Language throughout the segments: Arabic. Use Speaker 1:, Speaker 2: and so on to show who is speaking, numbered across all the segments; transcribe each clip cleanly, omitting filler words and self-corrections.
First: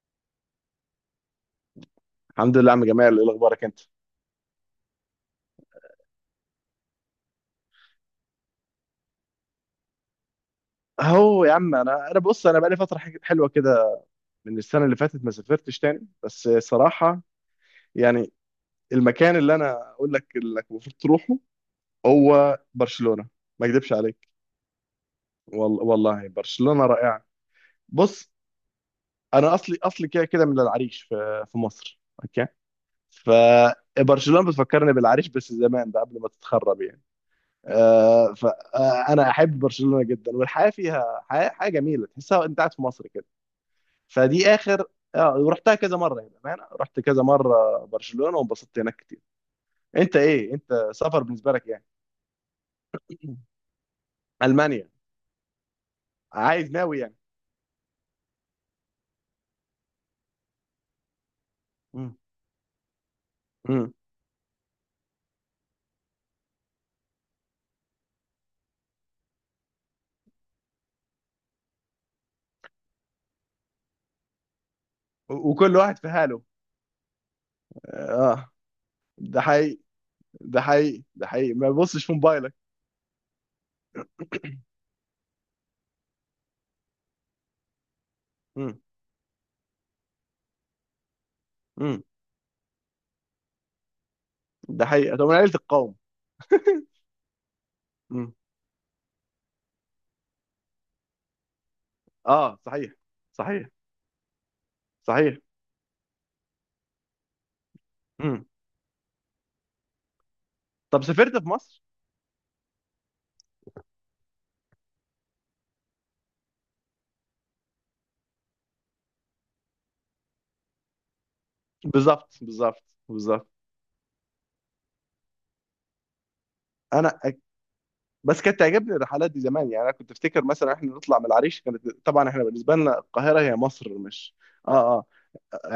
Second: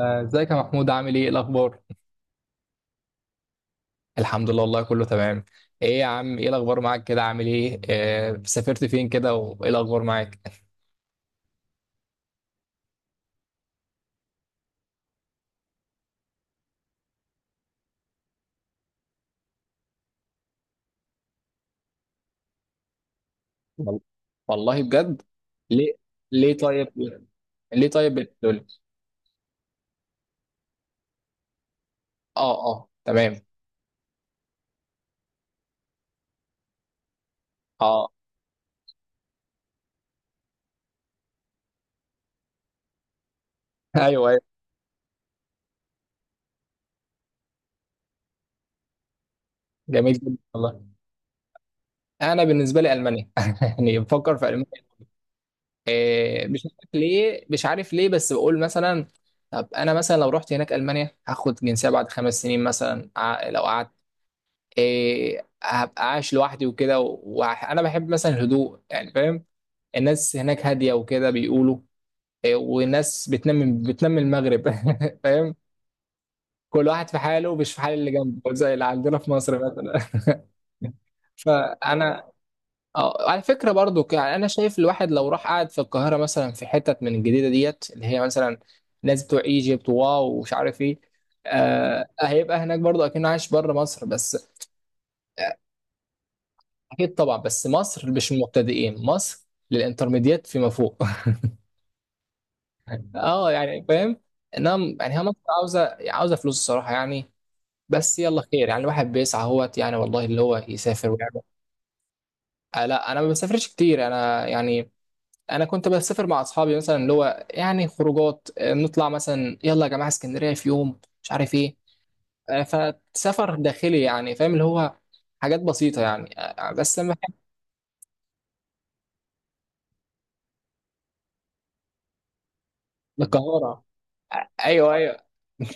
Speaker 1: آه، ازيك يا محمود؟ عامل ايه؟ إيه الاخبار؟
Speaker 2: الحمد لله يا عم جمال، ايه اخبارك انت؟
Speaker 1: الحمد لله والله كله تمام. ايه يا عم، ايه الاخبار معاك؟ كده عامل ايه؟ آه، سافرت فين كده وايه الاخبار معاك؟
Speaker 2: اهو يا عم، انا بص انا بقالي فتره حلوه كده. من السنه اللي فاتت ما سافرتش تاني، بس صراحه يعني المكان اللي انا اقول لك انك المفروض تروحه هو برشلونه. ما اكذبش
Speaker 1: وال-
Speaker 2: عليك،
Speaker 1: والله بجد.
Speaker 2: والله
Speaker 1: ليه؟ ليه
Speaker 2: برشلونه
Speaker 1: طيب؟
Speaker 2: رائعه.
Speaker 1: ليه طيب
Speaker 2: بص،
Speaker 1: بتقول؟
Speaker 2: انا اصلي كده كده من العريش، في مصر،
Speaker 1: اه
Speaker 2: اوكي؟
Speaker 1: اه تمام.
Speaker 2: فبرشلونه بتفكرني بالعريش، بس زمان بقى قبل ما تتخرب يعني.
Speaker 1: اه،
Speaker 2: آه، فانا احب برشلونه جدا، والحياه فيها حياه جميله، تحسها انت قاعد في مصر كده.
Speaker 1: ايوه ايوه.
Speaker 2: فدي اخر. اه، ورحتها كذا مره، يعني بامانه رحت كذا مره برشلونه، وانبسطت هناك كتير.
Speaker 1: جميل
Speaker 2: انت
Speaker 1: جدا
Speaker 2: ايه؟
Speaker 1: والله.
Speaker 2: انت سفر بالنسبه لك يعني؟
Speaker 1: انا بالنسبه لي المانيا، يعني بفكر في المانيا.
Speaker 2: المانيا؟
Speaker 1: مش
Speaker 2: عايز،
Speaker 1: عارف
Speaker 2: ناوي يعني؟
Speaker 1: ليه، مش عارف ليه، بس بقول مثلا. طب انا مثلا لو رحت هناك المانيا هاخد جنسيه بعد
Speaker 2: مم.
Speaker 1: 5 سنين مثلا، لو قعدت،
Speaker 2: مم.
Speaker 1: إيه، هبقى عايش لوحدي وكده. وانا بحب مثلا الهدوء، يعني فاهم؟ الناس هناك هاديه وكده بيقولوا. إيه، وناس بتنام المغرب. فاهم؟
Speaker 2: وكل واحد في حاله.
Speaker 1: كل واحد في حاله، مش في حال اللي
Speaker 2: اه،
Speaker 1: جنبه زي اللي عندنا في
Speaker 2: ده
Speaker 1: مصر
Speaker 2: حقيقي،
Speaker 1: مثلا.
Speaker 2: ده حقيقي. ما بصش في
Speaker 1: فانا
Speaker 2: موبايلك.
Speaker 1: اه، على فكره برضو، يعني انا شايف الواحد لو راح قاعد في القاهره مثلا، في حتت من الجديده ديت اللي هي مثلا
Speaker 2: مم.
Speaker 1: ناس بتوع ايجيبت وواو ومش عارف ايه،
Speaker 2: مم.
Speaker 1: آه هيبقى هناك برضو اكنه عايش بره مصر بس.
Speaker 2: ده حقيقي. طب من عيله القوم.
Speaker 1: اكيد طبعا، بس مصر مش
Speaker 2: مم.
Speaker 1: المبتدئين، مصر للانترميديات فيما فوق.
Speaker 2: اه صحيح.
Speaker 1: اه،
Speaker 2: صحيح.
Speaker 1: يعني فاهم. انها يعني هي مصر
Speaker 2: صحيح.
Speaker 1: عاوزه فلوس الصراحه يعني. بس يلا
Speaker 2: مم.
Speaker 1: خير، يعني الواحد بيسعى اهوت، يعني والله اللي هو
Speaker 2: طب
Speaker 1: يسافر
Speaker 2: سافرت
Speaker 1: ويعمل.
Speaker 2: في مصر؟
Speaker 1: آه لا، انا ما بسافرش كتير انا يعني. انا كنت بسافر مع اصحابي مثلا، اللي هو يعني خروجات، آه، نطلع مثلا يلا يا جماعه اسكندريه في يوم، مش عارف ايه.
Speaker 2: بالظبط،
Speaker 1: آه،
Speaker 2: بالظبط، بالظبط.
Speaker 1: فسفر داخلي، يعني فاهم اللي هو، حاجات بسيطه يعني. آه، بس لما
Speaker 2: انا بس كانت تعجبني الرحلات دي زمان، يعني انا كنت افتكر مثلا احنا نطلع من العريش. كانت طبعا احنا بالنسبه لنا القاهره هي
Speaker 1: القاهره.
Speaker 2: مصر، مش، اه
Speaker 1: ايوه
Speaker 2: اه،
Speaker 1: ايوه.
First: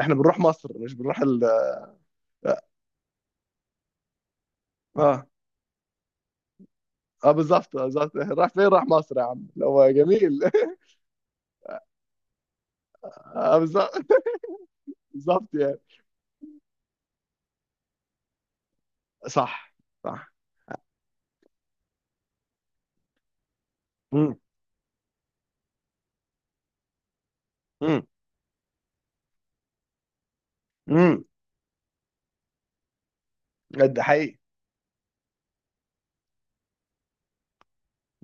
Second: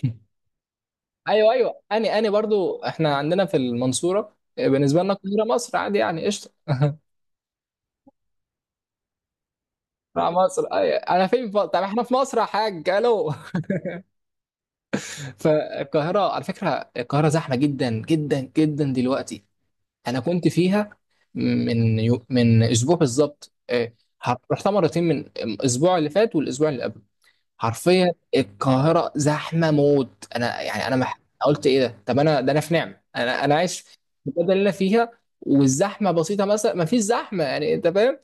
Speaker 2: احنا بنروح مصر، مش بنروح ال...
Speaker 1: ايوه ايوه، اني
Speaker 2: اه
Speaker 1: برضو احنا عندنا في المنصوره، آه، بالنسبه لنا
Speaker 2: اه.
Speaker 1: القاهره مصر عادي يعني، قشطه.
Speaker 2: آه، بالظبط، آه، بالظبط. راح فين؟ راح مصر يا عم، اللي هو
Speaker 1: مع
Speaker 2: جميل.
Speaker 1: مصر، أيوة. انا فين، طب احنا في مصر يا حاج. الو.
Speaker 2: اه، بالظبط. بالظبط يعني.
Speaker 1: فالقاهره على فكره، القاهره زحمه جدا جدا جدا دلوقتي.
Speaker 2: صح.
Speaker 1: انا
Speaker 2: صح.
Speaker 1: كنت فيها من من اسبوع بالظبط، إيه،
Speaker 2: امم.
Speaker 1: رحتها مرتين من الاسبوع اللي فات والاسبوع اللي قبل.
Speaker 2: امم.
Speaker 1: حرفيا القاهرة زحمة موت، انا يعني انا
Speaker 2: امم.
Speaker 1: قلت ايه ده، طب انا، ده انا في نعمة. انا انا عايش في
Speaker 2: ده حقيقي.
Speaker 1: البلد اللي انا فيها والزحمة بسيطة مثلا، ما فيش زحمة يعني، انت فاهم؟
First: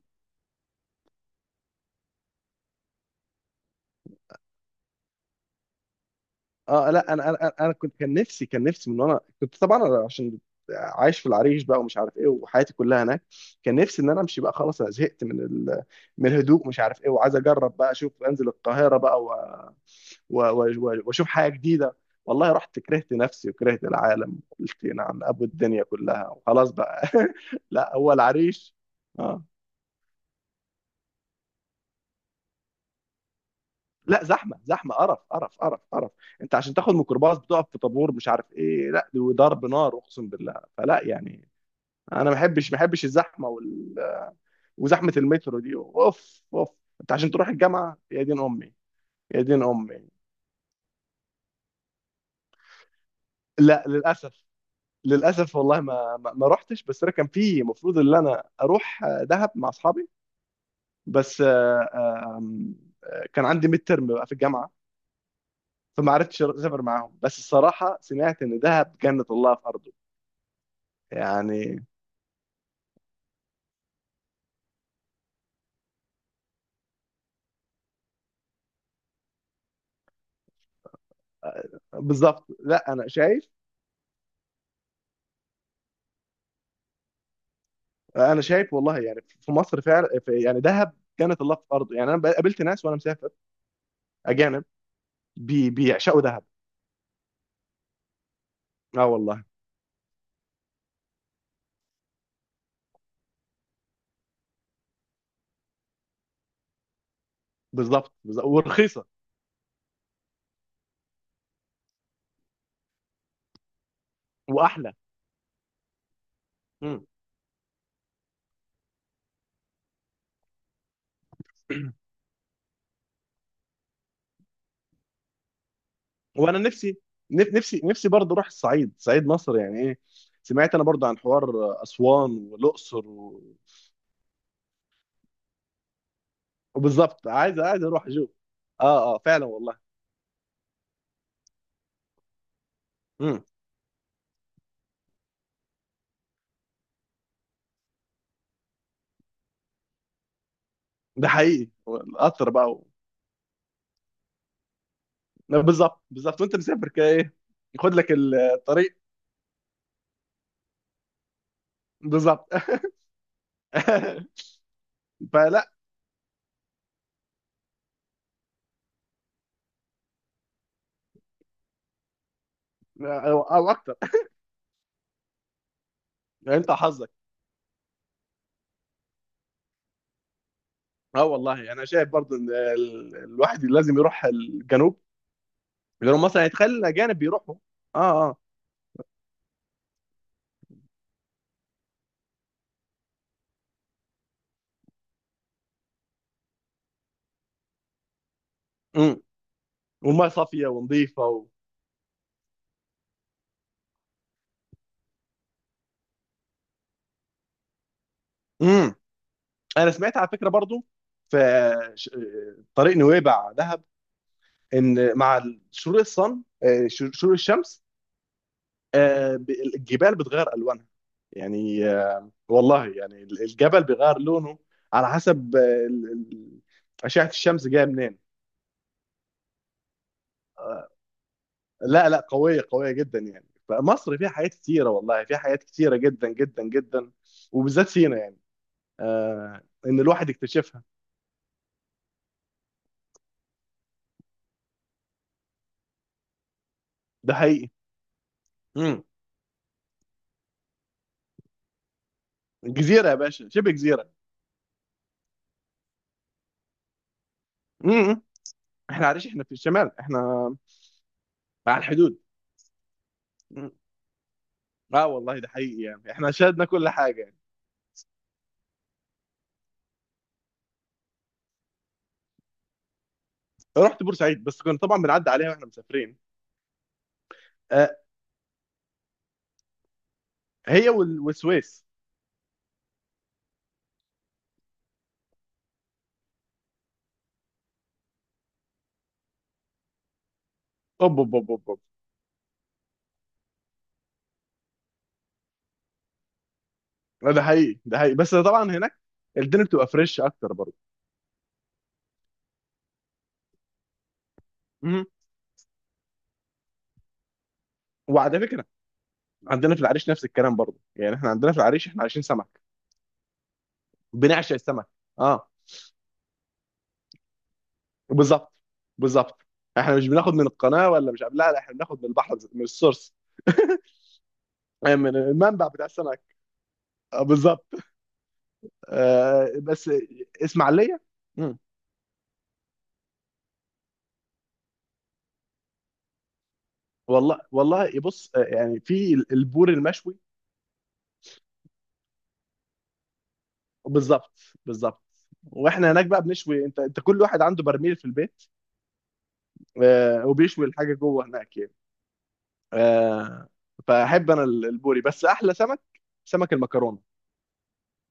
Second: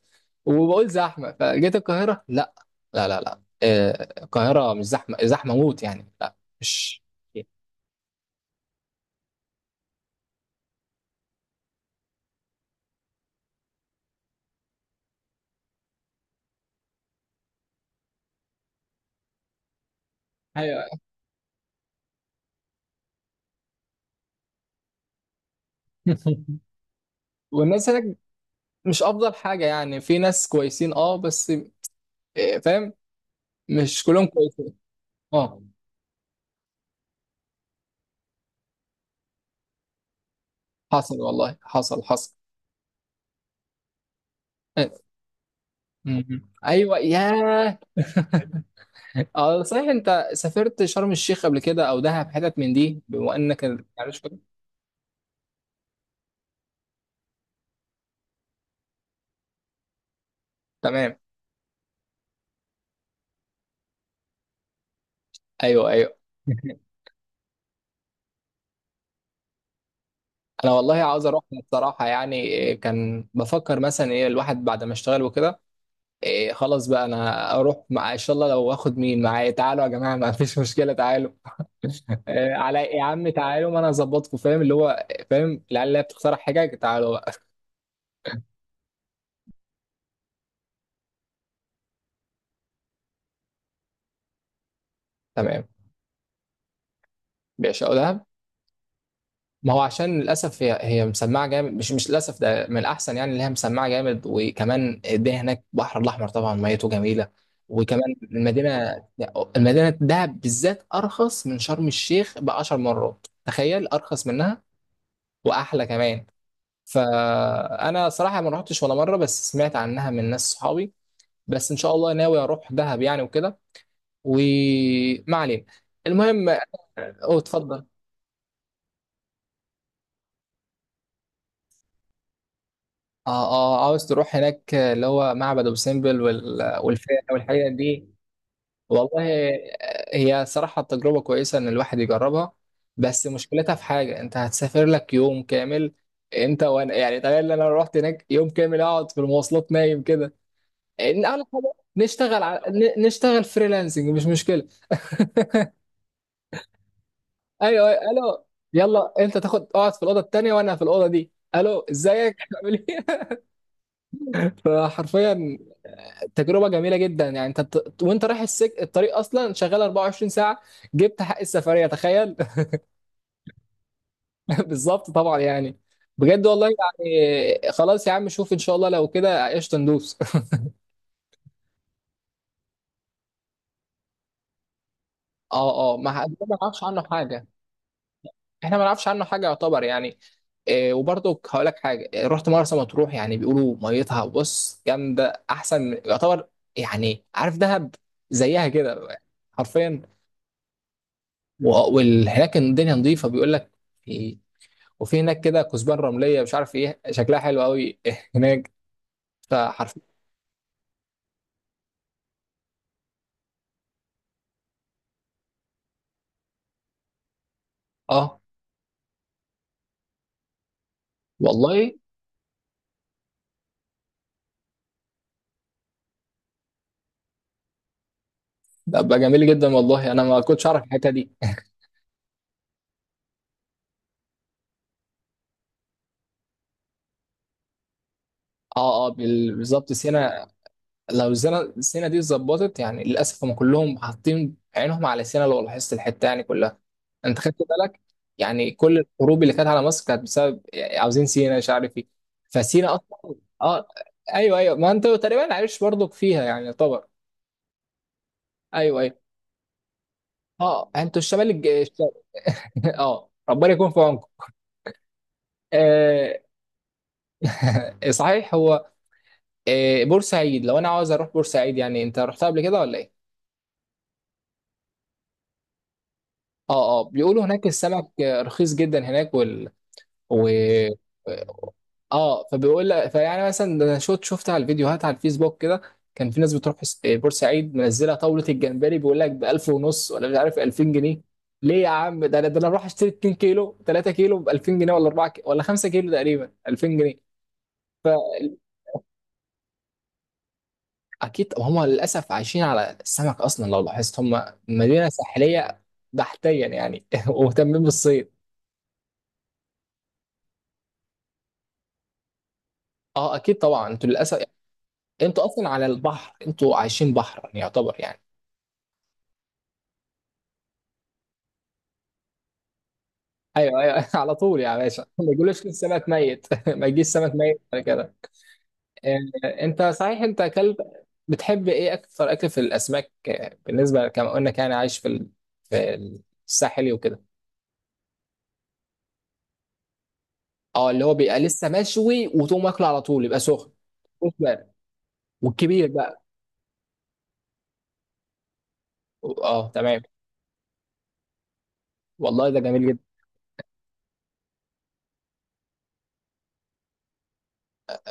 Speaker 1: وبقول زحمة، فجيت القاهرة، لا لا لا لا، آه، القاهرة مش زحمة زحمة موت يعني، لا
Speaker 2: اه
Speaker 1: مش.
Speaker 2: لا، انا انا كنت، كان نفسي، من وانا كنت طبعا، أنا عشان عايش في العريش بقى، ومش عارف ايه، وحياتي كلها هناك، كان نفسي ان انا امشي بقى. خلاص، انا زهقت من ال... من الهدوء مش عارف ايه، وعايز اجرب بقى، اشوف انزل القاهره بقى و... و...
Speaker 1: ايوه.
Speaker 2: و... واشوف حاجه جديده. والله رحت، كرهت نفسي وكرهت العالم، قلت نعم ابو الدنيا كلها وخلاص بقى.
Speaker 1: والناس
Speaker 2: لا هو
Speaker 1: هناك
Speaker 2: العريش.
Speaker 1: مش افضل
Speaker 2: اه.
Speaker 1: حاجة يعني، في ناس كويسين اه بس، آه، فاهم، مش
Speaker 2: لا،
Speaker 1: كلهم
Speaker 2: زحمه،
Speaker 1: كويسين.
Speaker 2: زحمه، قرف، قرف،
Speaker 1: اه
Speaker 2: قرف، قرف. انت عشان تاخد ميكروباص بتقف في طابور، مش عارف ايه، لا وضرب نار، اقسم بالله. فلا
Speaker 1: حصل
Speaker 2: يعني،
Speaker 1: والله، حصل
Speaker 2: انا ما
Speaker 1: حصل.
Speaker 2: بحبش ما بحبش الزحمه وال...
Speaker 1: آه،
Speaker 2: وزحمه المترو دي، اوف،
Speaker 1: مم.
Speaker 2: اوف.
Speaker 1: ايوه،
Speaker 2: انت عشان تروح
Speaker 1: ياه.
Speaker 2: الجامعه يا دين امي، يا
Speaker 1: اه
Speaker 2: دين
Speaker 1: صحيح،
Speaker 2: امي.
Speaker 1: انت سافرت شرم الشيخ قبل كده او دهب، حتت من دي؟ بما انك
Speaker 2: لا
Speaker 1: عارف كده.
Speaker 2: للاسف. للاسف والله، ما رحتش. بس انا كان في المفروض ان انا اروح دهب مع اصحابي،
Speaker 1: تمام.
Speaker 2: بس آه، آه، آم، آه، كان عندي ميد ترم بقى في الجامعه،
Speaker 1: ايوه ايوه.
Speaker 2: فما عرفتش اسافر معاهم. بس الصراحه سمعت ان دهب جنه الله في ارضه
Speaker 1: انا والله عاوز اروح
Speaker 2: يعني.
Speaker 1: بصراحه يعني. إيه، كان بفكر مثلا ايه الواحد بعد ما اشتغل وكده. إيه خلاص بقى انا اروح، مع ان شاء الله لو واخد مين معايا، تعالوا يا جماعه، ما فيش مشكله تعالوا.
Speaker 2: بالظبط.
Speaker 1: إيه، على
Speaker 2: لا
Speaker 1: يا
Speaker 2: انا
Speaker 1: عم،
Speaker 2: شايف
Speaker 1: تعالوا ما انا اظبطكم، فاهم اللي هو، فاهم العيال اللي هي بتقترح حاجه، تعالوا بقى.
Speaker 2: انا شايف والله يعني في مصر فعلا، في يعني دهب كانت الله في ارضه يعني. انا قابلت ناس وانا مسافر، اجانب،
Speaker 1: تمام.
Speaker 2: بيعشقوا دهب.
Speaker 1: بيعشقوا دهب.
Speaker 2: اه والله.
Speaker 1: ما هو عشان للاسف هي مسمعه جامد، مش للاسف ده من الاحسن يعني، اللي هي مسمعه جامد، وكمان الدنيا هناك البحر الاحمر طبعا، ميته جميله،
Speaker 2: بالظبط،
Speaker 1: وكمان
Speaker 2: بالظبط.
Speaker 1: المدينه،
Speaker 2: ورخيصه.
Speaker 1: المدينه دهب بالذات ارخص من شرم الشيخ ب 10 مرات، تخيل، ارخص منها
Speaker 2: واحلى.
Speaker 1: واحلى كمان.
Speaker 2: مم.
Speaker 1: فانا صراحه ما رحتش ولا مره، بس سمعت عنها من ناس صحابي. بس ان شاء الله ناوي اروح دهب يعني وكده. وما علينا، المهم.
Speaker 2: وانا نفسي،
Speaker 1: اوه
Speaker 2: نفسي،
Speaker 1: اتفضل.
Speaker 2: برضه اروح الصعيد، صعيد مصر، يعني ايه. سمعت انا برضه عن حوار اسوان والاقصر
Speaker 1: اه
Speaker 2: و...
Speaker 1: اه، عاوز تروح هناك اللي هو معبد ابو سمبل والفيله
Speaker 2: وبالظبط، عايز،
Speaker 1: والحاجات
Speaker 2: اروح
Speaker 1: دي.
Speaker 2: اشوف. اه اه،
Speaker 1: والله
Speaker 2: فعلا والله.
Speaker 1: هي صراحه تجربه كويسه ان الواحد يجربها، بس
Speaker 2: مم.
Speaker 1: مشكلتها في حاجه، انت هتسافر لك يوم كامل انت وانا، يعني تخيل ان انا رحت هناك يوم كامل اقعد في المواصلات نايم كده. إن
Speaker 2: ده
Speaker 1: اول
Speaker 2: حقيقي،
Speaker 1: حاجه نشتغل
Speaker 2: القطر
Speaker 1: على
Speaker 2: بقى و...
Speaker 1: نشتغل فريلانسنج، مش مشكله.
Speaker 2: بالظبط، بالظبط، وانت مسافر كده ايه.
Speaker 1: ايوه
Speaker 2: خد
Speaker 1: أيوة،
Speaker 2: لك
Speaker 1: الو.
Speaker 2: الطريق.
Speaker 1: يلا انت تاخد اقعد في الاوضه التانيه وانا في الاوضه دي، الو، ازيك،
Speaker 2: بالظبط.
Speaker 1: عامل ايه؟ فحرفيا
Speaker 2: فلا.
Speaker 1: تجربه جميله جدا يعني. انت وانت رايح الطريق اصلا شغال 24 ساعه، جبت حق السفريه، تخيل.
Speaker 2: او أو اكتر
Speaker 1: بالظبط طبعا يعني. بجد
Speaker 2: يعني.
Speaker 1: والله
Speaker 2: انت حظك.
Speaker 1: يعني، خلاص يا عم شوف، ان شاء الله لو كده قشطه ندوس.
Speaker 2: اه والله، انا شايف برضو ان الواحد لازم يروح الجنوب،
Speaker 1: اه اه، ما
Speaker 2: لانه
Speaker 1: ح- ده
Speaker 2: مثلا
Speaker 1: ما
Speaker 2: يتخيل
Speaker 1: نعرفش عنه
Speaker 2: الاجانب
Speaker 1: حاجه.
Speaker 2: بيروحوا. اه اه.
Speaker 1: احنا ما نعرفش عنه حاجه يعتبر يعني. إيه، وبرضه هقول لك حاجه، إيه، رحت مرسى مطروح. يعني بيقولوا ميتها بص جامده، احسن يعتبر يعني، عارف دهب؟ زيها
Speaker 2: امم.
Speaker 1: كده حرفيا.
Speaker 2: والميه صافيه ونظيفه و...
Speaker 1: وهناك الدنيا نظيفه بيقول لك، في- وفي هناك كده كثبان رمليه، مش عارف ايه، شكلها حلو قوي هناك.
Speaker 2: امم. انا
Speaker 1: فحرف
Speaker 2: سمعت على فكره برضو في ش- طريق نويبع دهب، ان مع شروق شروق الشمس،
Speaker 1: اه
Speaker 2: آه، ب- الجبال بتغير الوانها، يعني
Speaker 1: والله،
Speaker 2: آه، والله يعني الجبل بيغير لونه على حسب ال- ال- اشعه الشمس جايه منين.
Speaker 1: ده بقى جميل جدا والله، انا ما كنتش اعرف الحته دي.
Speaker 2: لا لا، قوية، قوية جدا يعني. فمصر فيها حاجات كتيرة، والله فيها حاجات كتيرة جدا جدا جدا، وبالذات سينا يعني.
Speaker 1: اه اه،
Speaker 2: آه،
Speaker 1: بالظبط
Speaker 2: إن الواحد
Speaker 1: سينا.
Speaker 2: يكتشفها.
Speaker 1: لو سينا، السينا دي اتظبطت يعني. للاسف هم كلهم حاطين عينهم على سينا، لو لاحظت، الحته يعني كلها،
Speaker 2: ده
Speaker 1: انت خدت
Speaker 2: حقيقي.
Speaker 1: بالك؟ يعني كل
Speaker 2: امم.
Speaker 1: الحروب اللي كانت على مصر كانت بسبب، يعني عاوزين سينا، مش عارف ايه. فسينا
Speaker 2: جزيرة يا
Speaker 1: اصلا
Speaker 2: باشا، شبه
Speaker 1: اه.
Speaker 2: جزيرة.
Speaker 1: ايوه ايوه، ما انت تقريبا عايش برضك فيها يعني طبعا.
Speaker 2: امم.
Speaker 1: ايوه
Speaker 2: احنا
Speaker 1: ايوه.
Speaker 2: عارفين، احنا في الشمال، احنا
Speaker 1: اه انتوا الشمال
Speaker 2: على
Speaker 1: الشمال.
Speaker 2: الحدود.
Speaker 1: اه،
Speaker 2: مم.
Speaker 1: ربنا يكون في عونكم.
Speaker 2: اه والله ده حقيقي يعني، احنا
Speaker 1: آه.
Speaker 2: شاهدنا كل حاجة يعني.
Speaker 1: صحيح هو، آه بورسعيد، لو انا عاوز اروح بورسعيد يعني، انت رحتها قبل كده ولا ايه؟
Speaker 2: رحت بورسعيد، بس كنا طبعا بنعدي عليها واحنا مسافرين.
Speaker 1: اه اه، بيقولوا هناك
Speaker 2: آه
Speaker 1: السمك، آه، رخيص جدا هناك وال، و،
Speaker 2: هي والسويس.
Speaker 1: اه فبيقول لك، فيعني مثلا، ده انا شفت على الفيديوهات على الفيسبوك كده، كان في ناس بتروح بورسعيد منزله طاوله الجمبري بيقول لك ب 1000 ونص ولا مش عارف 2000
Speaker 2: اوب،
Speaker 1: جنيه
Speaker 2: اوب، اوب، اوب.
Speaker 1: ليه يا عم، ده انا، ده انا اروح اشتري 2 كيلو 3 كيلو ب 2000 جنيه، ولا 4 كيلو ولا 5 كيلو تقريبا 2000 جنيه.
Speaker 2: أوب. ده حقيقي، ده حقيقي، بس
Speaker 1: فاكيد
Speaker 2: طبعا هناك الدنيا بتبقى فريش اكتر برضه.
Speaker 1: هم للاسف عايشين على السمك اصلا، لو لاحظت، هم
Speaker 2: مم.
Speaker 1: مدينه ساحليه بحتيا يعني، ومهتمين بالصيد.
Speaker 2: وعلى فكرة عندنا في العريش نفس الكلام برضه، يعني احنا عندنا في العريش احنا عايشين سمك،
Speaker 1: اه اكيد طبعا، انتوا للاسف يعني
Speaker 2: بنعشق السمك.
Speaker 1: انتوا
Speaker 2: اه.
Speaker 1: اصلا على البحر، انتوا عايشين بحر يعني يعتبر يعني.
Speaker 2: بالظبط. بالظبط. احنا مش بناخد من القناه، ولا مش، لا لا، احنا بناخد من البحر، من السورس.
Speaker 1: ايوه ايوه. على طول يا باشا،
Speaker 2: من
Speaker 1: ما يقولوش
Speaker 2: المنبع بتاع
Speaker 1: السمك
Speaker 2: السمك.
Speaker 1: ميت، ما يجيش
Speaker 2: آه
Speaker 1: سمك ميت
Speaker 2: بالظبط.
Speaker 1: ولا كده. آه،
Speaker 2: آه
Speaker 1: انت
Speaker 2: بس
Speaker 1: صحيح انت كلب،
Speaker 2: اسماعيليه. مم.
Speaker 1: بتحب ايه اكثر اكل في الاسماك؟ آه، بالنسبه كما قلنا كان عايش في في الساحلي وكده.
Speaker 2: والله، بص، آه، يعني في البور المشوي.
Speaker 1: اه، اللي هو بيبقى لسه مشوي وتقوم واكله على طول، يبقى سخن.
Speaker 2: بالظبط، بالظبط.
Speaker 1: والكبير
Speaker 2: واحنا هناك
Speaker 1: بقى،
Speaker 2: بقى بنشوي، انت كل واحد عنده برميل في البيت،
Speaker 1: اه تمام.
Speaker 2: آه، وبيشوي الحاجه جوه هناك يعني.
Speaker 1: والله ده جميل جدا.
Speaker 2: آه، فاحب انا البوري، بس احلى سمك سمك المكرونه،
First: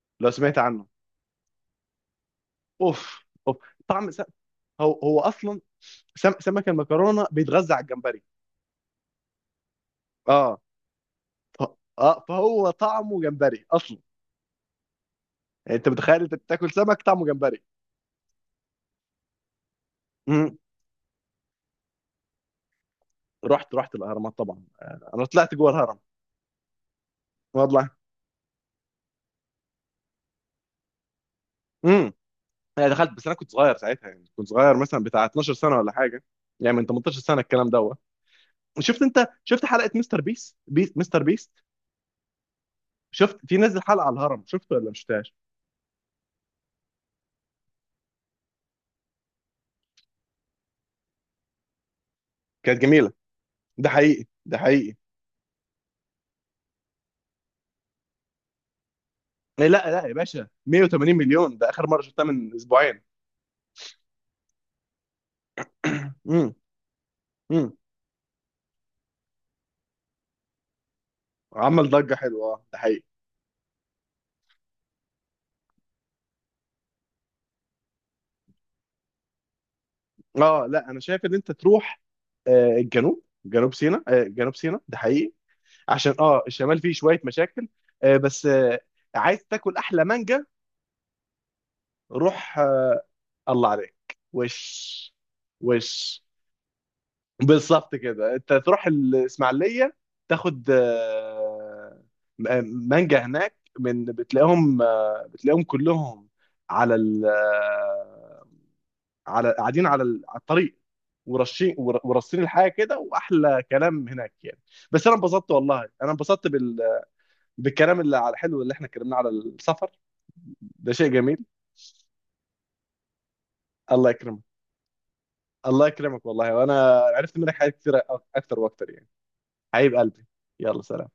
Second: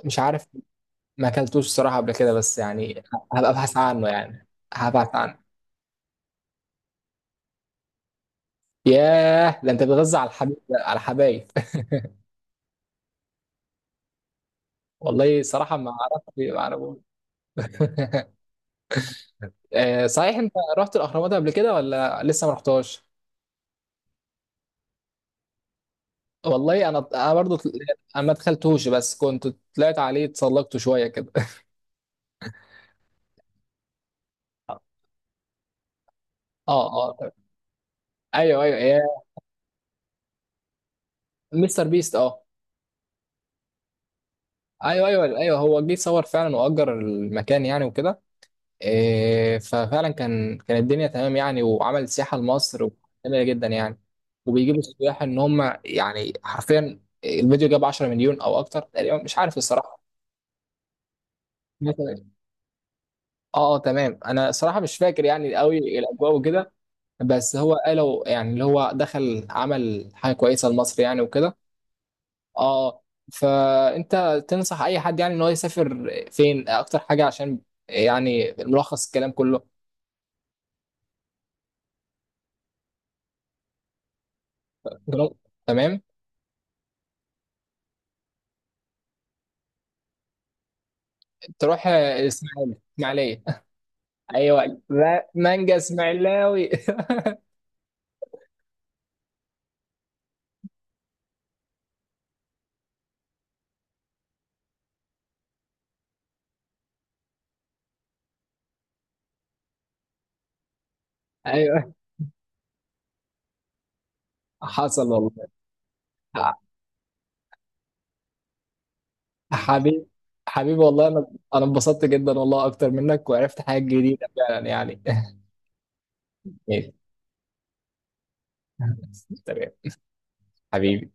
Speaker 1: مش
Speaker 2: لو
Speaker 1: عارف،
Speaker 2: سمعت عنه.
Speaker 1: ما اكلتوش الصراحه قبل كده، بس يعني
Speaker 2: اوف،
Speaker 1: هبقى
Speaker 2: اوف.
Speaker 1: ابحث عنه
Speaker 2: طعم سمك.
Speaker 1: يعني،
Speaker 2: هو
Speaker 1: هبحث
Speaker 2: هو
Speaker 1: عنه.
Speaker 2: اصلا سمك المكرونه بيتغذى على الجمبري.
Speaker 1: ياه، ده انت بتغذى على الحبيب،
Speaker 2: اه،
Speaker 1: على الحبايب.
Speaker 2: ف... اه، فهو طعمه جمبري اصلا.
Speaker 1: والله صراحه
Speaker 2: يعني انت
Speaker 1: ما
Speaker 2: متخيل
Speaker 1: اعرفش،
Speaker 2: انت
Speaker 1: ما
Speaker 2: بتاكل
Speaker 1: اعرفوش.
Speaker 2: سمك طعمه جمبري.
Speaker 1: آه، صحيح، انت
Speaker 2: مم.
Speaker 1: رحت الاهرامات قبل كده ولا لسه ما رحتاش؟
Speaker 2: رحت الاهرامات طبعا، آه، انا طلعت جوه الهرم،
Speaker 1: والله انا انا برضو
Speaker 2: والله.
Speaker 1: انا ما دخلتوش، بس كنت طلعت عليه، اتسلقت شويه كده.
Speaker 2: امم. انا دخلت، بس انا كنت صغير ساعتها، يعني كنت صغير مثلا بتاع 12 سنه ولا حاجه،
Speaker 1: اه
Speaker 2: يعني من
Speaker 1: اه
Speaker 2: 18
Speaker 1: طيب.
Speaker 2: سنه الكلام دوت.
Speaker 1: ايوه ايوه يا
Speaker 2: شفت انت، شفت حلقه مستر بيس بيس مستر بيس،
Speaker 1: مستر بيست، اه.
Speaker 2: شفت، في نزل حلقه على الهرم، شفته ولا مش
Speaker 1: ايوه ايوه
Speaker 2: شفتهاش؟
Speaker 1: ايوه، هو جه صور فعلا واجر المكان يعني وكده. إيه، ففعلا كان كان الدنيا تمام يعني، وعمل سياحه
Speaker 2: كانت
Speaker 1: لمصر
Speaker 2: جميله.
Speaker 1: جميله جدا
Speaker 2: ده
Speaker 1: يعني.
Speaker 2: حقيقي، ده
Speaker 1: وبيجيب
Speaker 2: حقيقي.
Speaker 1: السياح ان هم يعني، حرفيا الفيديو جاب 10 مليون او اكتر تقريبا، مش عارف
Speaker 2: إيه، لا
Speaker 1: الصراحه،
Speaker 2: لا يا باشا، 180 مليون، ده اخر مره
Speaker 1: مثلا.
Speaker 2: شفتها من اسبوعين.
Speaker 1: اه اه تمام، انا صراحه مش فاكر يعني قوي الاجواء
Speaker 2: امم.
Speaker 1: وكده. بس هو
Speaker 2: امم.
Speaker 1: قالوا يعني، اللي هو دخل عمل حاجه كويسه لمصر يعني وكده.
Speaker 2: عمل ضجه حلوه، اه، ده
Speaker 1: اه.
Speaker 2: حقيقي.
Speaker 1: فانت تنصح اي حد يعني ان هو يسافر فين اكتر حاجه؟ عشان يعني ملخص الكلام كله.
Speaker 2: اه لا، انا شايف ان انت تروح آه، الجنوب، جنوب سيناء، آه، جنوب سيناء، ده حقيقي،
Speaker 1: تمام.
Speaker 2: عشان اه الشمال فيه شويه مشاكل. آه، بس آه، عايز تاكل احلى مانجا؟
Speaker 1: تروح
Speaker 2: روح،
Speaker 1: اسماعيليه،
Speaker 2: آه،
Speaker 1: اسماعيليه.
Speaker 2: الله عليك. وش،
Speaker 1: ايوه لا، مانجا
Speaker 2: وش،
Speaker 1: اسماعيلاوي.
Speaker 2: بالظبط كده، انت تروح الاسماعيليه، تاخد آه، مانجا هناك، من بتلاقيهم، آه، بتلاقيهم كلهم على ال، آه، قاعدين على على الطريق، ورشين،
Speaker 1: ايوه
Speaker 2: ورصين الحاجه كده، واحلى كلام هناك يعني.
Speaker 1: حصل
Speaker 2: بس انا
Speaker 1: والله.
Speaker 2: انبسطت، والله انا انبسطت بال... بالكلام اللي على الحلو اللي احنا اتكلمناه على السفر.
Speaker 1: حبيب، حبيبي
Speaker 2: ده
Speaker 1: والله،
Speaker 2: شيء
Speaker 1: انا
Speaker 2: جميل.
Speaker 1: انا انبسطت جدا والله اكتر منك، وعرفت حاجات
Speaker 2: الله
Speaker 1: جديده
Speaker 2: يكرمك،
Speaker 1: فعلا يعني.
Speaker 2: الله يكرمك والله،
Speaker 1: ماشي.
Speaker 2: وانا عرفت منك حاجات كتير، اكتر واكتر يعني.
Speaker 1: تمام.
Speaker 2: حبيب قلبي، يلا سلام.
Speaker 1: حبيبي.